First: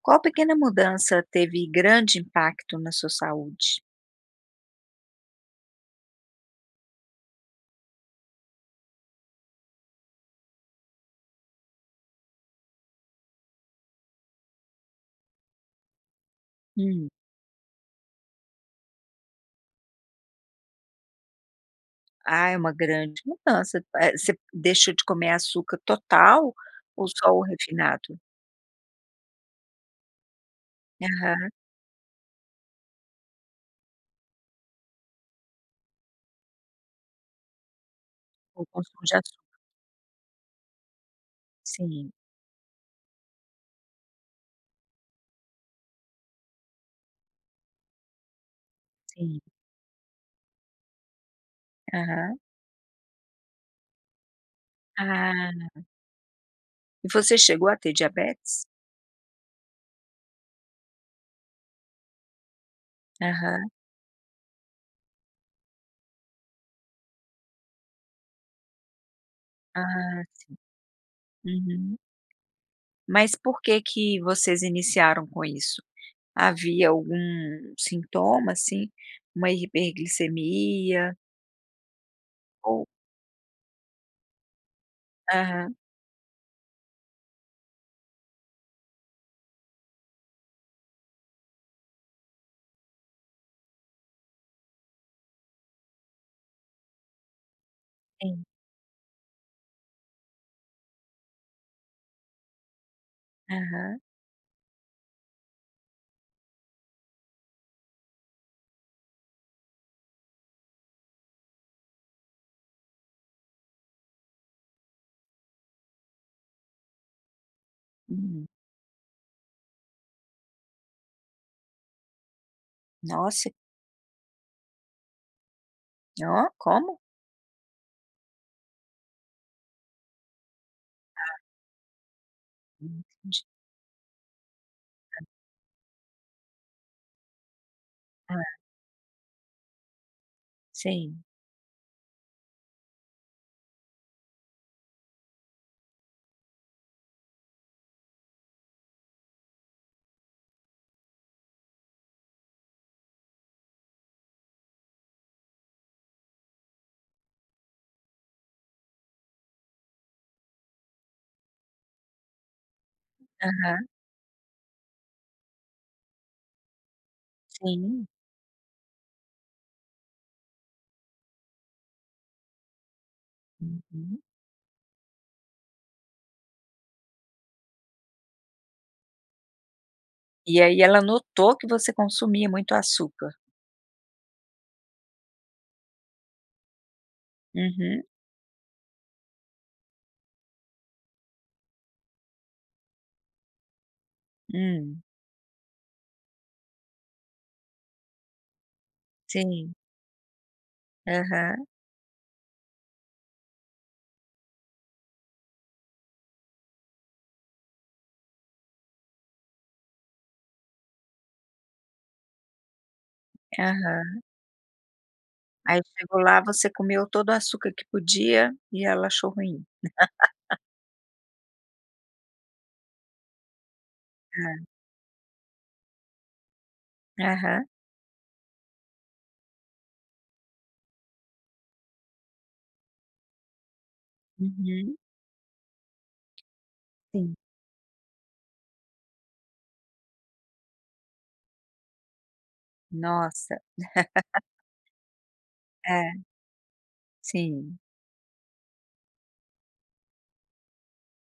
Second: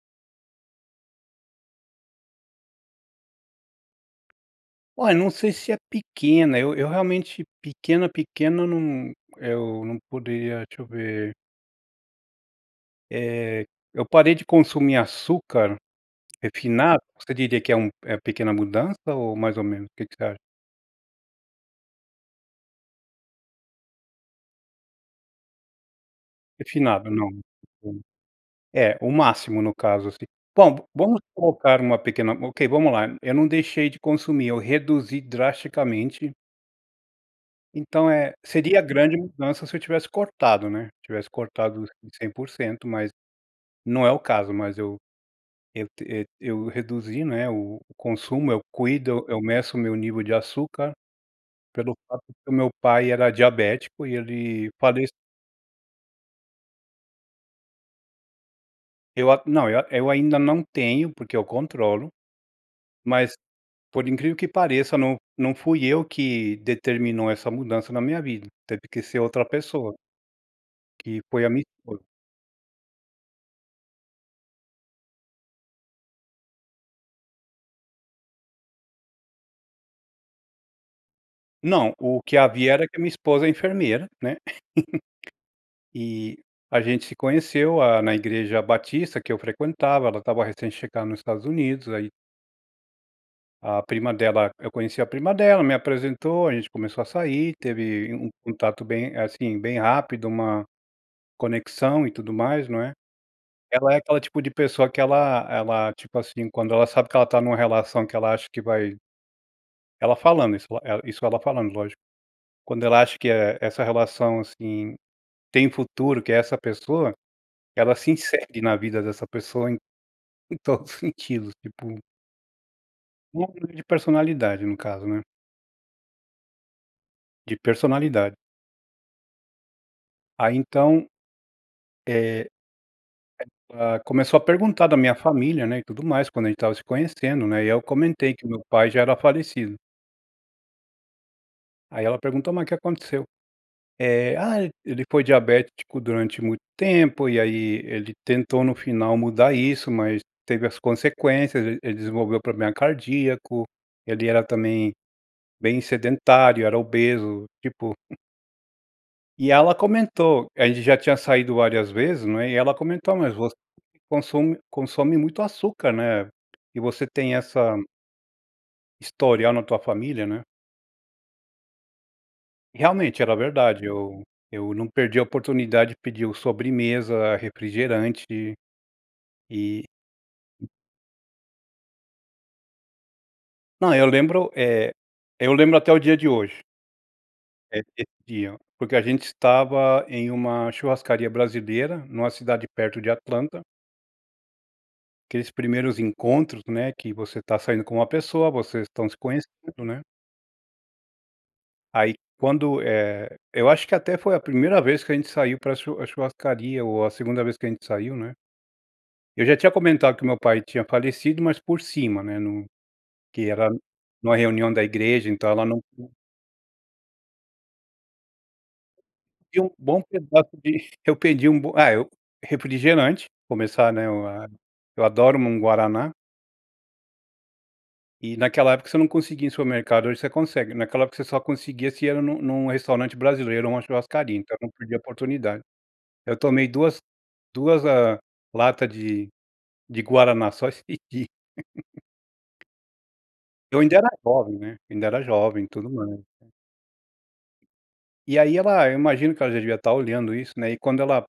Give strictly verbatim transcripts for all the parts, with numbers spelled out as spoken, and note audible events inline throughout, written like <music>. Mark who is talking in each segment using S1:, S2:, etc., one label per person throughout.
S1: Qual pequena mudança teve grande impacto na sua saúde?
S2: Olha, eu não sei se é pequena, eu eu realmente pequena, pequena, não Eu não poderia Deixa eu ver. Eh, eu parei de consumir açúcar refinado.
S1: Hum.
S2: Você diria que é um é pequena mudança ou mais ou menos? O que que você acha?
S1: Ah, é uma grande mudança, p eh, você deixou de comer açúcar total ou
S2: Refinado, não.
S1: só o
S2: <unintelligible>
S1: refinado?
S2: É, o máximo, no caso, assim. Bom, vamos
S1: Aham.
S2: colocar uma pequena Ok, vamos lá. Eu não deixei de consumir, eu reduzi drasticamente. Então, eh,
S1: O
S2: seria
S1: consumo
S2: grande
S1: de açúcar.
S2: mudança se eu tivesse cortado, né, se tivesse cortado, assim,
S1: Sim.
S2: cem por cento, mas não é o caso. Mas eu eu te eh, eu reduzi, né, o o consumo, eu cuido, eu eu
S1: Sim.
S2: meço o meu nível de açúcar pelo fato
S1: Aham.
S2: que o meu pai era diabético e ele falec
S1: Ah. E você chegou a ter diabetes?
S2: Eu a Não, eu eu ainda não tenho porque eu controlo. Mas,
S1: Aham.
S2: por incrível que pareça, não não fui eu que determinou essa mudança na minha vida, teve que ser outra pessoa.
S1: Ah, sim.
S2: Que foi a minha
S1: Uhum.
S2: esposa.
S1: Mas por que que vocês iniciaram com isso? Havia algum sintoma, assim, uma hiperglicemia?
S2: Não, o que havia
S1: Ou.
S2: era que a minha esposa é enfermeira, né,
S1: Aham.
S2: <chuckles> e a gente se conheceu, ah, na Igreja Batista, que eu frequentava, ela estava recém-chegando nos Estados Unidos, ai A prima dela eu conheci a prima dela, me apresentou, a gente começou a sair, teve um
S1: Sim.
S2: contato bem, assim, bem rápido, uma conexão e tudo mais, não é, ela é
S1: Aham.
S2: aquele tipo de pessoa que ela ela, tipo assim, quando ela sabe que ela está numa relação, que ela acha que vai Ela falando, isso, eh, isso ela falando, lógico, quando ela acha, que é, essa relação, assim, tem futuro, que é essa pessoa, ela se
S1: Uhum.
S2: insere na vida dessa pessoa em em todos os sentidos, tipo No
S1: Nossa!
S2: nivel de personalidade no caso, né.
S1: Oh, como?
S2: De personalidade. Ai, então
S1: Ah.
S2: eh, é,
S1: Entendi.
S2: ah, começou a perguntar da minha família, né, e tudo mais, quando a gente estava se conhecendo, né, e eu comentei que o
S1: Eh.
S2: meu pai já era falecido.
S1: Sim.
S2: Aí ela perguntou: "Mas o que aconteceu?". Eh, "Ah, ele foi diabético durante muito tempo. E aí ele tentou no final mudar isso, mas teve as consequências. E ele desenvolveu o problema cardíaco. Ele era também bem sedentário, era obeso, tipo" <chuckles> e ela comentou, a gente já tinha saído várias vezes, não é, e ela comentou: "Mas você
S1: Aham.
S2: consume consome muito açúcar, né? E você tem essa"
S1: Sim.
S2: historia na tua família, né. E realmente era verdade.
S1: Uhum.
S2: Eu eu não perdia a oportunidade de pedir o sobremesa, refrigerante. Eh
S1: E aí ela notou que você consumia muito açúcar?
S2: Não, eu lembro, eh, eu lembro até o dia de hoje é
S1: Uhum.
S2: <unintelligible> dia, porque a gente estava em uma churrascaria brasileira, numa cidade perto de Atlanta
S1: Hum.
S2: aqueles primeiros encontros, né, que você tá saindo com uma pessoa, vocês estão se
S1: Sim.
S2: conhecendo, né?
S1: Aham.
S2: Aí, quando, eh, eu acho que até foi a primeira vez que a gente saiu pra chu a churrascaria, ou a segunda vez que a gente saiu, né. Eu já tinha comentado que o meu pai tinha falecido, mas por cima, né, num que era
S1: Aham.
S2: numa reunião da igreja, então ela
S1: Aí
S2: não <unintelligible>
S1: chegou lá, você comeu todo o açúcar que podia, e ela achou
S2: Pedi
S1: ruim.
S2: um bom pedaço
S1: <laughs>
S2: de eu que pedi um bom ah, eu refrigerante, começar, né, eu a
S1: Hã.
S2: eu adoro n um guaraná.
S1: Aham.
S2: E, naquela época, você não conseguia em supermercado, hoje você consegue. Naquela época você só conseguia se era num num restaurante brasileiro, ou uma churrascaria, então eu não
S1: Uhum.
S2: perdia a oportunidade. Eu tomei duas
S1: Sim.
S2: duas ah, lata de de guaraná, só esse dia. <chuckles>
S1: Nossa.
S2: Eu ainda era
S1: <laughs>
S2: jovem, né. Ainda era jovem, e tudo
S1: É.
S2: mais.
S1: Sim.
S2: E aí ela, eu imagino que ela já devia estar olhando isso, né, e quando ela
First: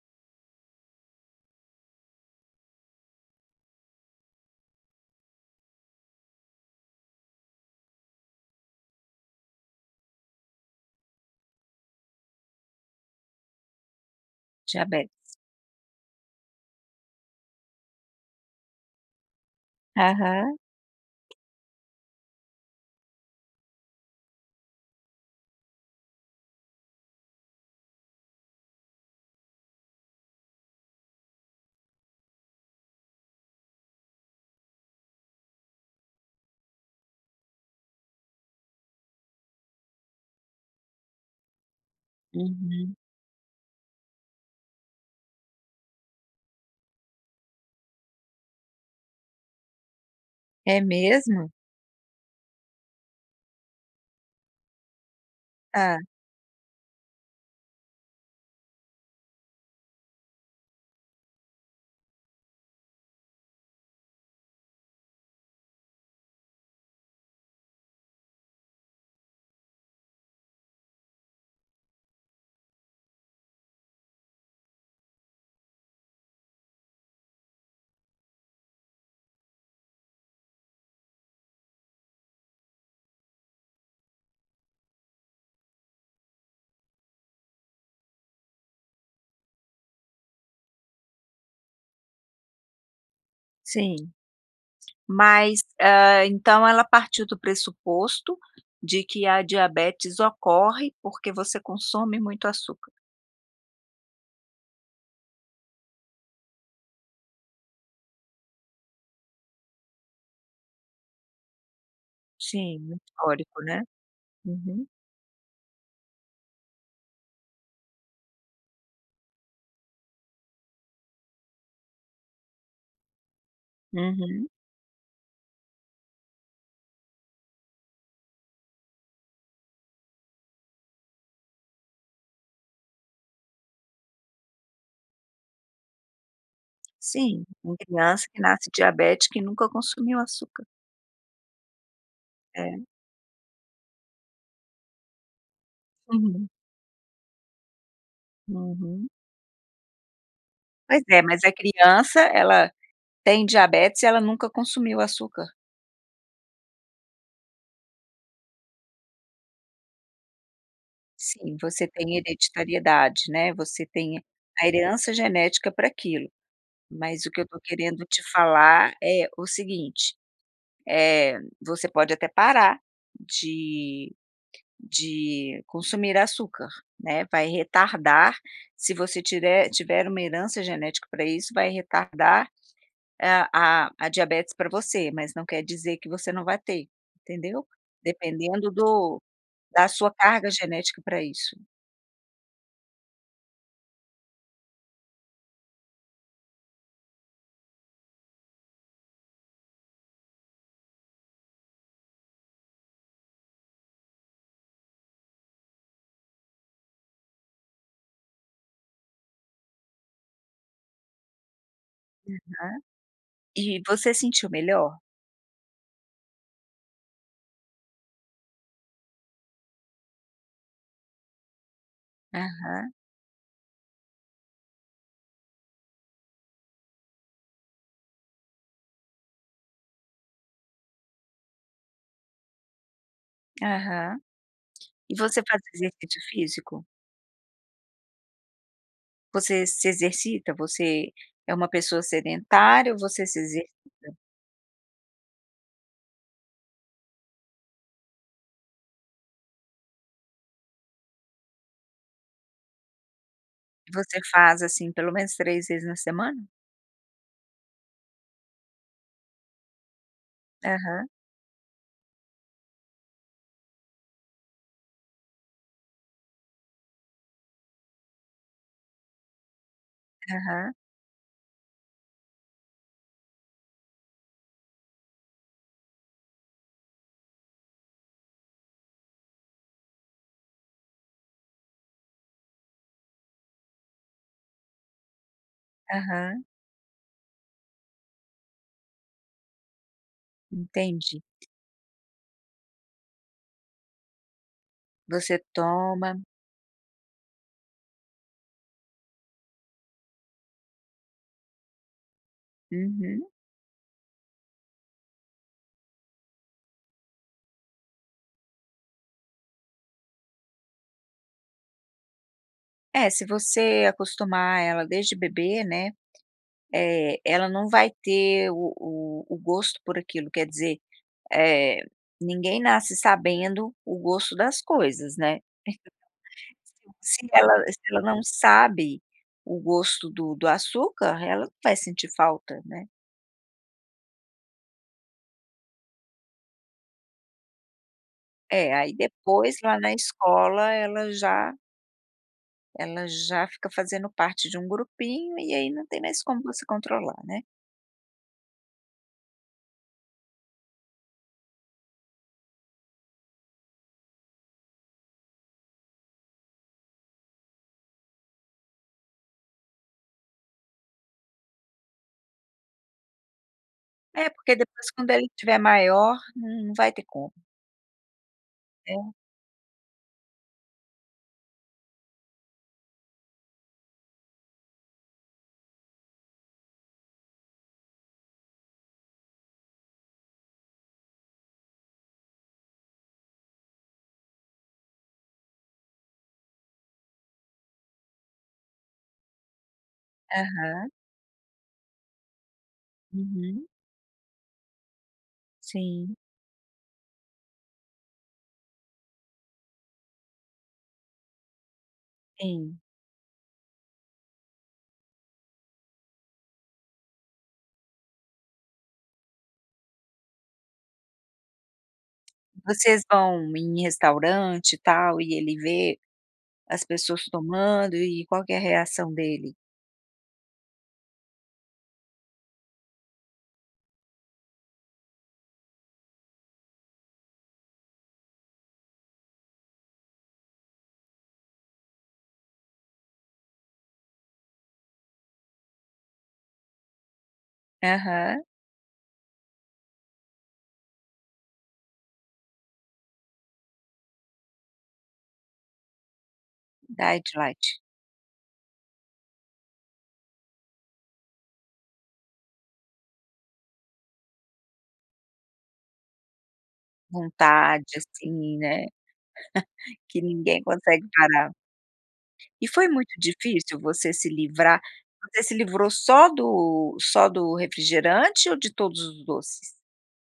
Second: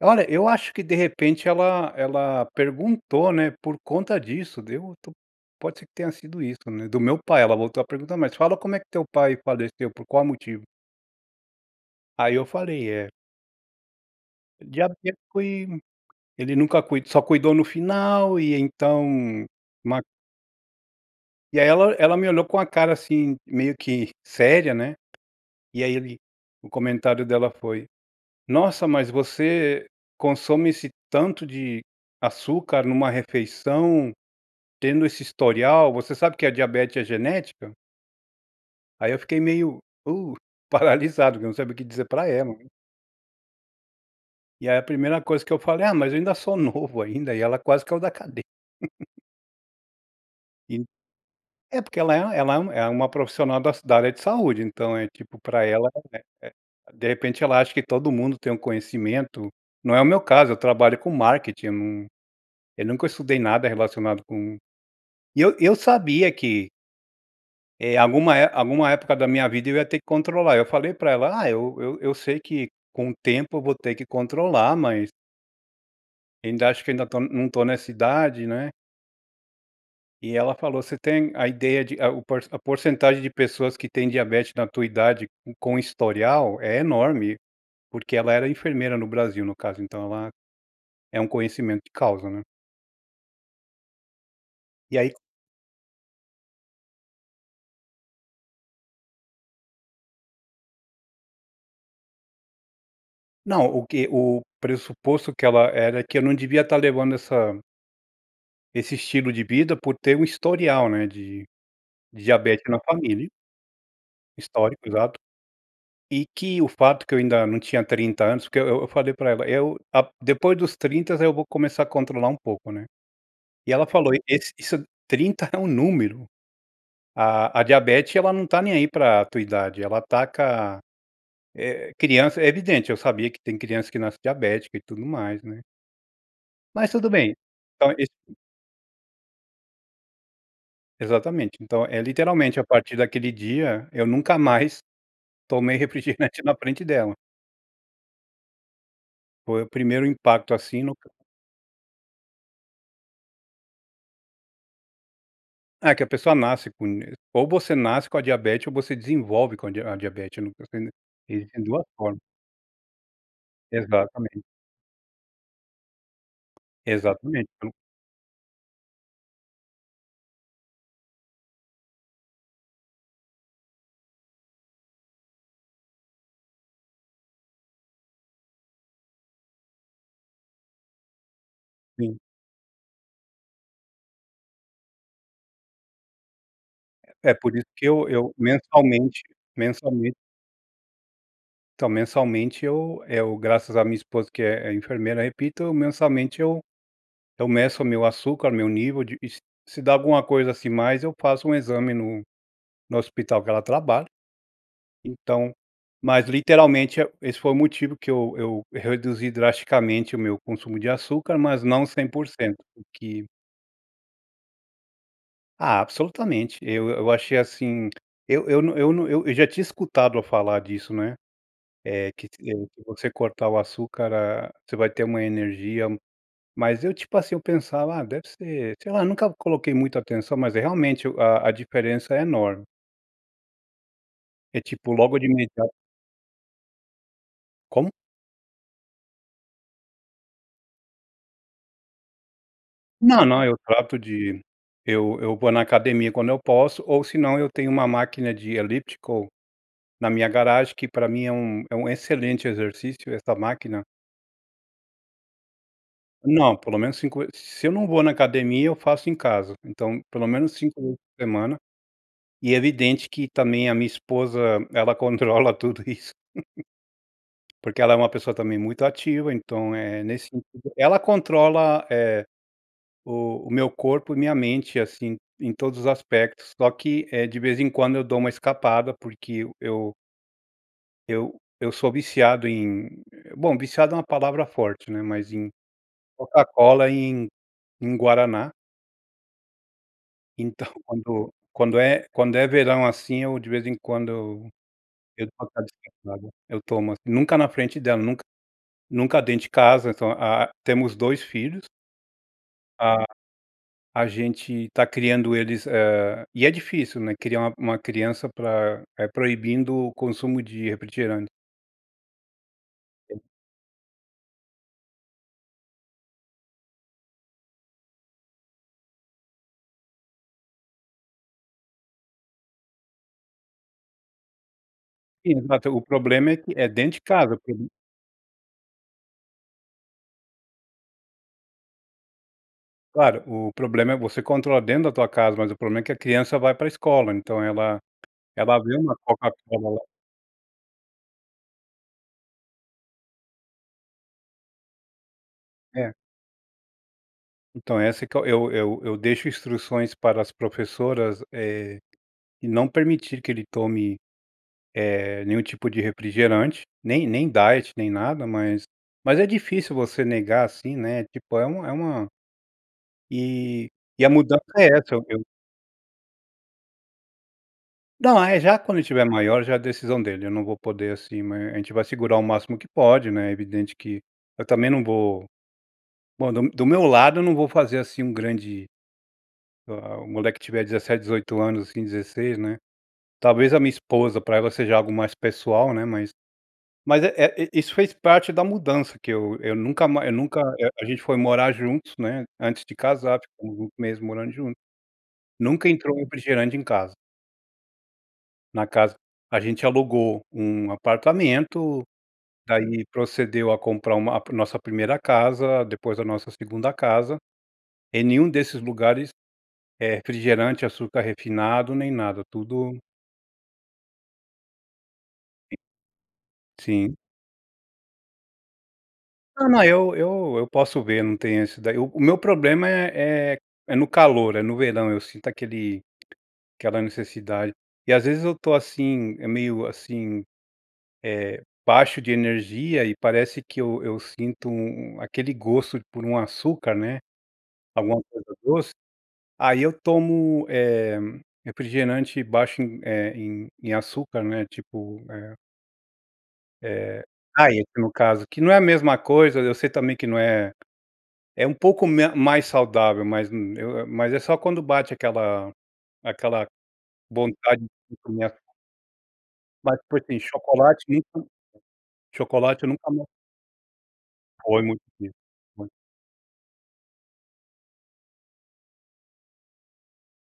S2: Olha, eu acho que, de repente, ela ela perguntou, né, por conta disso, deu tô pode ser que tenha sido isso, né, do meu pai, ela voltou a perguntar: "Mas fala como é que teu pai faleceu? Por qual motivo?". Aí eu falei, é
S1: Diabetes.
S2: diabético, e ele nunca cui só cuidou no final e então, ma
S1: Aham.
S2: e aí ela ela me olhou com uma cara assim, meio que séria, né. E aí ele o comentário dela foi: "Nossa, mas você consome esse tanto de açúcar numa refeição, tendo esse historial, você sabe que a diabete é genética?". Aí eu fiquei meio, uh, paralisado, não sabia o que dizer para ela.
S1: Uhum.
S2: E a primeira coisa que eu falei. Ah, mas eu ainda sou novo ainda, e ela quase que é o da cadei <laughs>
S1: É
S2: e,
S1: mesmo?
S2: é porque ela é ela é um é uma profissional da da área de saúde, então é tipo pra ela,
S1: Hã.
S2: eh eh de repente, ela acha que todo mundo tem um conhecimento Não é o meu caso, eu trabalho com marketing, eu não, eu nunca estudei nada relacionado com E eu eu sabia que eh, alguma é alguma época da minha vida eu ia ter que controlar. Eu falei para ela. Ah, eu eu eu sei que com o tempo eu vou ter que controlar, mas Ainda acho, que ainda tô não tô nessa idade, né. E ela falou: "Você tem a ideia de a o por a porcentagem de pessoas que têm diabetes na tua idade, com historial, é enorme". Porque ela era enfermeira no Brasil, no caso, então ela é um conhecimento de causa, né.
S1: Sim,
S2: E aí
S1: mas, hã, então ela partiu do pressuposto, de que a diabetes ocorre, porque você consome muito açúcar?
S2: Não, o que o pressuposto que ela era que eu não devia estar levando essa esse estilo de vida, por ter um histórico, né, de, de diabete
S1: Sim,
S2: na
S1: no
S2: família
S1: histórico, né, uhum.
S2: Histórico exato, e que o fato que eu ainda não tinha trinta anos, porque eu eu eu falei pra ela, "Eu a depois dos trinta, eu vou começar a controlar um pouco, né". E ela falou:
S1: Uhum.
S2: "Esse isso trinta é um número, a a diabete, ela não tá nem aí pra a tua idade, ela ataca, eh, criança", é evidente, eu sabia que tem crianças, que nasce diabética e tudo mais, né. Mas tudo bem,
S1: Sim, uma
S2: então esse
S1: criança que nasce diabética e nunca consumiu açúcar.
S2: Exatamente, então, eh, literalmente, a
S1: É.
S2: partir daquele dia, eu nunca mais tomei refrigerante
S1: Uhum.
S2: na frente dela.
S1: Uhum.
S2: Foi o primeiro impacto, assim, no
S1: Pois
S2: c
S1: é, mas a criança, ela tem diabetes, e ela nunca consumiu açúcar.
S2: Ah, que a pessoa nasce com e ou você nasce com a diabete, ou você desenvolve com a di a diabete <unintelligible> e
S1: Sim,
S2: tem duas
S1: você tem
S2: formas.
S1: hereditariedade, né, você tem
S2: Exatamente.
S1: a herança genética para aquilo, mas o que eu
S2: Exatamente,
S1: estou
S2: então
S1: querendo te falar é o seguinte, eh, você pode até parar de de consumir açúcar, né, vai retardar, se você tirer tiver uma herança genética para isso, vai
S2: Sim.
S1: retardar, ah, a a diabetes para você, mas não quer dizer que você não vai ter,
S2: É, por isso
S1: entendeu.
S2: que eu eu
S1: Dependendo do
S2: mensalmente
S1: da sua
S2: mensalmente
S1: carga genética para isso.
S2: então, mensalmente eu eu, graças à minha esposa, que é é enfermeira, repito mensalmente eu eu meço meu açúcar, meu nível de e s se dá alguma coisa assim, mais, eu faço um exame no no hospital que ela trabalha. Então mas literalmente é o esse foi o motivo que eu eu reduzi drasticamente o meu consumo de açúcar, mas não cem por cento,
S1: Uhum.
S2: o que
S1: E você se sentiu melhor?
S2: Ah, absolutamente. Eu eu achei assim eu eu não eu não, eu já tinha escutado a falar disso, não é? É que ti eh, que
S1: Aham.
S2: você cortar o açúcar, ah, você vai ter uma energia, mas eu, tipo assim, eu pensava: "Ah, deve ser", sei lá, nunca coloquei muita atenção, mas é realmente a a diferença é enorme.
S1: Aham.
S2: É tipo,
S1: E
S2: logo de
S1: você faz
S2: imediato
S1: exercício físico?
S2: Como?
S1: Você se exercita? Você é uma pessoa sedentária ou
S2: Não,
S1: você se
S2: não, eu
S1: exercita?
S2: trato de eu eu vou na academia quando eu posso, ou se não, eu tenho uma máquina de elíptico, na minha garagem, que pra mim é um é um excelente exercício, essa máquina.
S1: Você faz assim, pelo menos três vezes na semana?
S2: Não, pelo menos cinco ve Se eu não vou na academia, eu faço em casa, então, pelo menos cinco vezes
S1: Aham.
S2: por semana. E é evidente, que também, a minha esposa, ela controla tudo isso. <chuckles> Porque ela é uma pessoa também muito ativa, então, eh, nesse sentido,
S1: Aham.
S2: ela controla, eh, o o meu corpo e minha mente, assim, em todos os aspectos. Só que é de vez em quando eu dou uma escapada, porque eu eu Eu, eu sou viciado em bom viciado é uma palavra forte, né, mas em
S1: Aham.
S2: Coca-Cola, em, em Guaraná. Então,
S1: Entendi.
S2: quando, quando é quando é verão, assim, eu, de vez em quando eu,
S1: Você toma
S2: <unintelligible> eu tomo assim, nunca na frente dela, nunca nunca dentro de casa, então ah temos dois filhos. Ah,
S1: Uhum.
S2: a gente tá criando eles, eh, e é difícil, né, criar uma uma criança pra é proibindo o consumo de refrigerante.
S1: É se você acostumar ela desde bebê, né, eh, ela não vai ter o o o gosto por aquilo, quer dizer, eh, ninguém nasce sabendo o gosto das coisas, né?
S2: Sim, mas o problema é que,
S1: <chuckles>
S2: é dentro de
S1: Se
S2: casa
S1: ela
S2: <unintelligible>
S1: se ela não sabe o gosto do do açúcar, ela não vai sentir falta, né?
S2: Claro, o problema é você controla dentro da tua casa, mas o problema é que a criança vai para a escola, então ela, ela
S1: É
S2: vê
S1: aí
S2: uma
S1: depois, lá
S2: Coca-Cola
S1: na escola, ela já Ela já fica fazendo parte de um grupinho, e aí não
S2: É.
S1: tem mais como você controlar, né.
S2: Então, essa é que eu eu eu deixo instruções para as professoras, eh, e não permitir que ele tome, eh, nenhum tipo de refrigerante, nem nem diet, nem nada, mas mas é difícil você negar, assim, né, tipo é uma é uma E e a
S1: É,
S2: mudança
S1: porque
S2: é
S1: depois,
S2: essa, eu
S1: quando
S2: eu
S1: ele tiver maior, n não vai ter como.
S2: Não, ah é, já quando ele tiver
S1: É.
S2: maior, já é a decisão dele, eu não vou poder, assim mas a gente vai segurar o máximo que pode, né, é evidente que eu também não vou bom do do meu lado, eu não vou fazer, assim, um grande ah ah, o moleque tiver dezessete, dezoito anos, assim, dezesseis, né. Talvez a minha esposa, pra ela seja algo mais pessoal, né, mas mas, eh eh, i isso fez parte da mudança, que eu eu nunca ma eu nunca, eh, a
S1: Aham.
S2: gente foi morar juntos, né, antes de casar, ficamos
S1: Uhum.
S2: uns meses morando juntos. Nunca entrou
S1: Sim.
S2: refrigerante em casa. Na casa a gente alugou um apartamento,
S1: Sim.
S2: daí procedeu a comprar uma ah, nossa primeira casa, depois a nossa segunda casa. Em nenhum desses lugares, eh, refrigerante, açúcar refinado, nem nada, tudo
S1: Vocês vão em restaurante, e tal, e ele vê as
S2: Sim.
S1: pessoas tomando, e qual que é a reação
S2: Não,
S1: dele?
S2: não, eu eu eu posso ver, não tem esse daí. O o meu problema é é é no calor, é no verão, eu sinto aquele aquela necessidade. E às vezes eu tô assim, eh, meio assim, eh, baixo de energia, e parece que eu eu sinto u um aquele gosto por um açúcar, né, alguma coisa
S1: Aham.
S2: doce, aí eu tomo, eh, refrigerante baixo em, eh, em em açúcar, né, tipo, eh Eh,
S1: Diet,
S2: diet,
S1: light.
S2: no caso, que não é a mesma coisa, e eu sei também que não é é um pouco me mais saudável, mas, hum, eu eu mas é só quando bate aquela aquela vontade
S1: Vontade,
S2: de comer a
S1: assim, né.
S2: Mas,
S1: <chuckles>
S2: por sim,
S1: Que ninguém
S2: chocolate,
S1: consegue
S2: nunca
S1: parar.
S2: chocolate
S1: E
S2: eu
S1: foi
S2: nunca mais
S1: muito difícil você se
S2: Foi muito
S1: livrar
S2: difícil,
S1: você se
S2: muito.
S1: livrou só do só do refrigerante, ou de todos os doces?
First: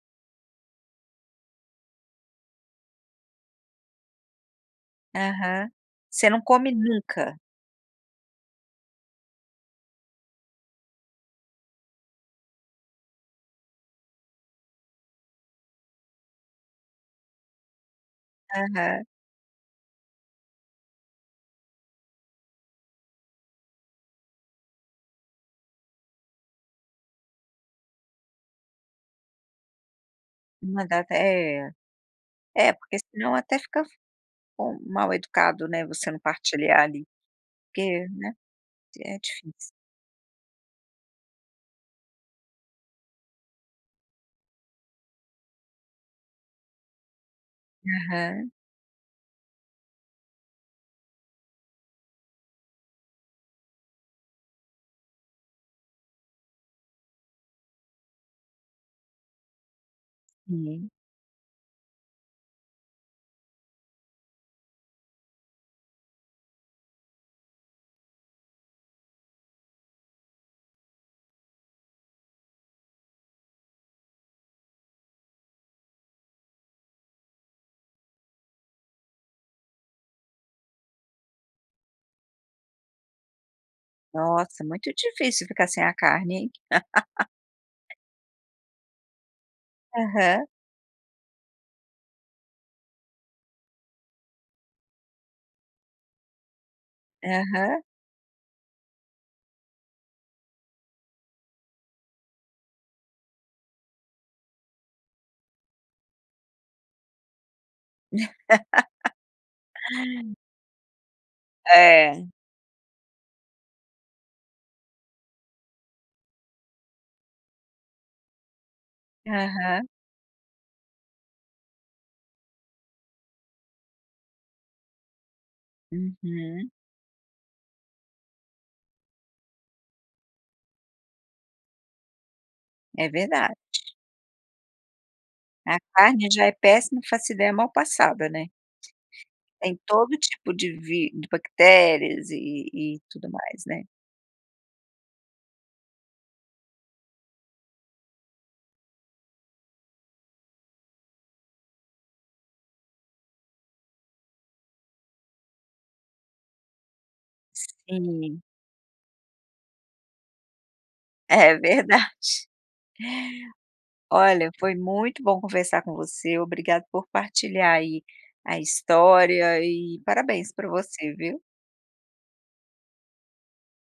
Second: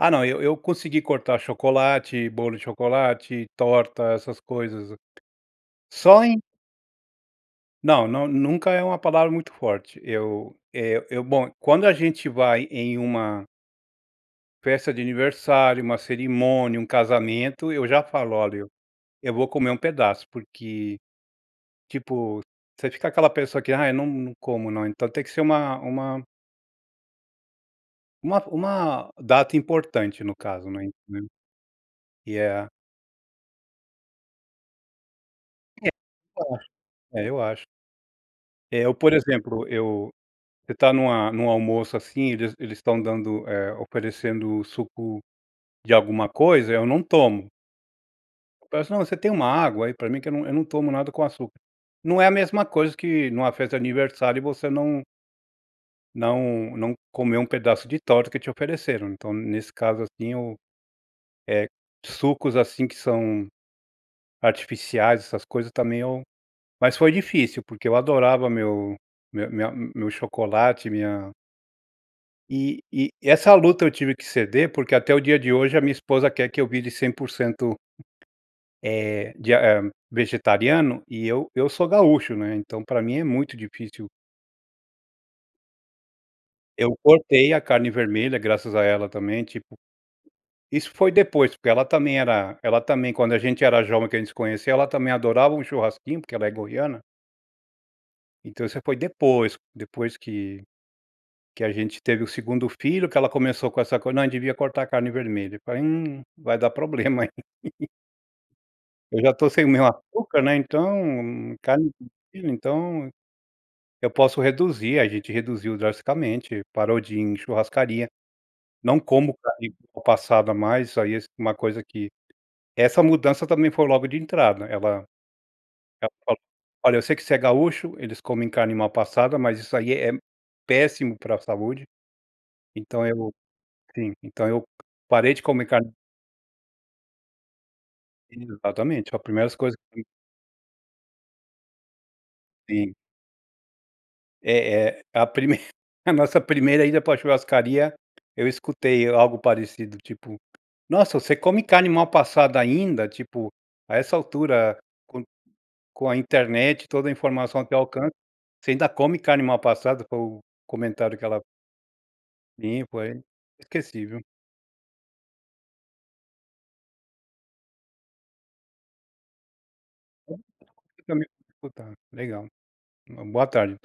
S2: Ah não, eu eu consegui cortar chocolate, bolo de chocolate, torta, essas coisas.
S1: Aham.
S2: Só
S1: Você não
S2: em
S1: come nunca?
S2: Não não, nunca é uma palavra muito forte. Eu, eh, eu bom, quando a gente vai em uma festa de aniversário, uma cerimônia, um casamento, eu já falo: "Olha, eu
S1: Aham.
S2: eu vou comer um pedaço, porque", tipo, você fica aquela pessoa que "Ah, eu não não como não". Então tem que ser uma uma uma uma data importante, no caso,
S1: Uma
S2: né
S1: data
S2: <unintelligible>
S1: é.
S2: E é
S1: É, porque senão até fica fe <unintelligible> mal-educado,
S2: É
S1: né, você não
S2: <unintelligible>
S1: partilhar, ali.
S2: é, eu acho.
S1: Porque, né,
S2: É, eu,
S1: t
S2: por
S1: é difícil.
S2: exemplo, eu você tá numa num almoço, assim, eles eles estão dando, eh, oferecendo suco de alguma coisa, eu não tomo.
S1: Aham.
S2: Parece não, você tem uma água aí pra mim, que eu não eu não tomo nada com açúcar, não é a mesma coisa que numa festa de aniversário e você não não, não comer um pedaço de torta que te ofereceram, então, nesse caso, assim eu,
S1: Sim.
S2: eh, sucos, assim, que são artificiais, essas coisas também eu mas foi difícil porque eu adorava meu meu minha meu chocolate, minha E e essa luta eu tive que ceder, porque até o dia de hoje, a minha esposa quer que eu vire cem por cento, eh, de ham, vegetariano e eu, eu sou gaúcho, né, então, para mim é muito difícil.
S1: Nossa, muito difícil ficar sem a carne, hein.
S2: Eu cortei a carne
S1: <laughs>
S2: vermelha, graças a ela também tipo,
S1: Aham.
S2: isso foi depois, porque ela também era ela também, quando a gente era jovem que a gente conheceu, ela também adorava um churrasquinho, porque ela é goiana.
S1: Aham.
S2: Então isso foi depois, depois que que a gente teve o segundo filho que ela começou com essa coisa, não devia cortar a carne vermelha, eu falei: 'Hum, vai dar problema". <chuckles> Eu já estou sem o meu
S1: <laughs>
S2: açúcar, né, então, carne
S1: É.
S2: vermelha, então, eu posso reduzir, a gente reduziu drasticamente, parou de ir em churrascaria, não como carne
S1: Aham.
S2: mal passada mais, isso aí é uma coisa que essa mudança também foi logo de entrada, ela ela falou:
S1: Uhum.
S2: "Olha, eu sei que você é gaúcho, eles comem carne mal passada, mas isso aí é é péssimo para a saúde", então,
S1: É
S2: eu
S1: verdade.
S2: sim, então, eu parei de comer
S1: A
S2: carne
S1: carne já é péssima, não faço ideia mal passada, né?
S2: Exatamente a primeiras coisas
S1: Tem
S2: que
S1: todo tipo de vi de bactérias e
S2: Sim.
S1: e e tudo mais, né?
S2: É é a primeira a nossa primeira ida para a churrascaria, eu escutei algo parecido, tipo: "Nossa, você come carne mal passada ainda" tipo "A essa altura, com com a internet, toda a informação ao teu alcance,
S1: Sim.
S2: você ainda come carne mal passada", foi o comentário que ela
S1: É verdade.
S2: <unintelligible> Inesquecível.
S1: Olha, foi muito bom conversar com você, obrigado por partilhar aí a história e
S2: Obrigado,
S1: parabéns para você,
S2: por me
S1: viu.
S2: escutar, legal, uma boa tarde.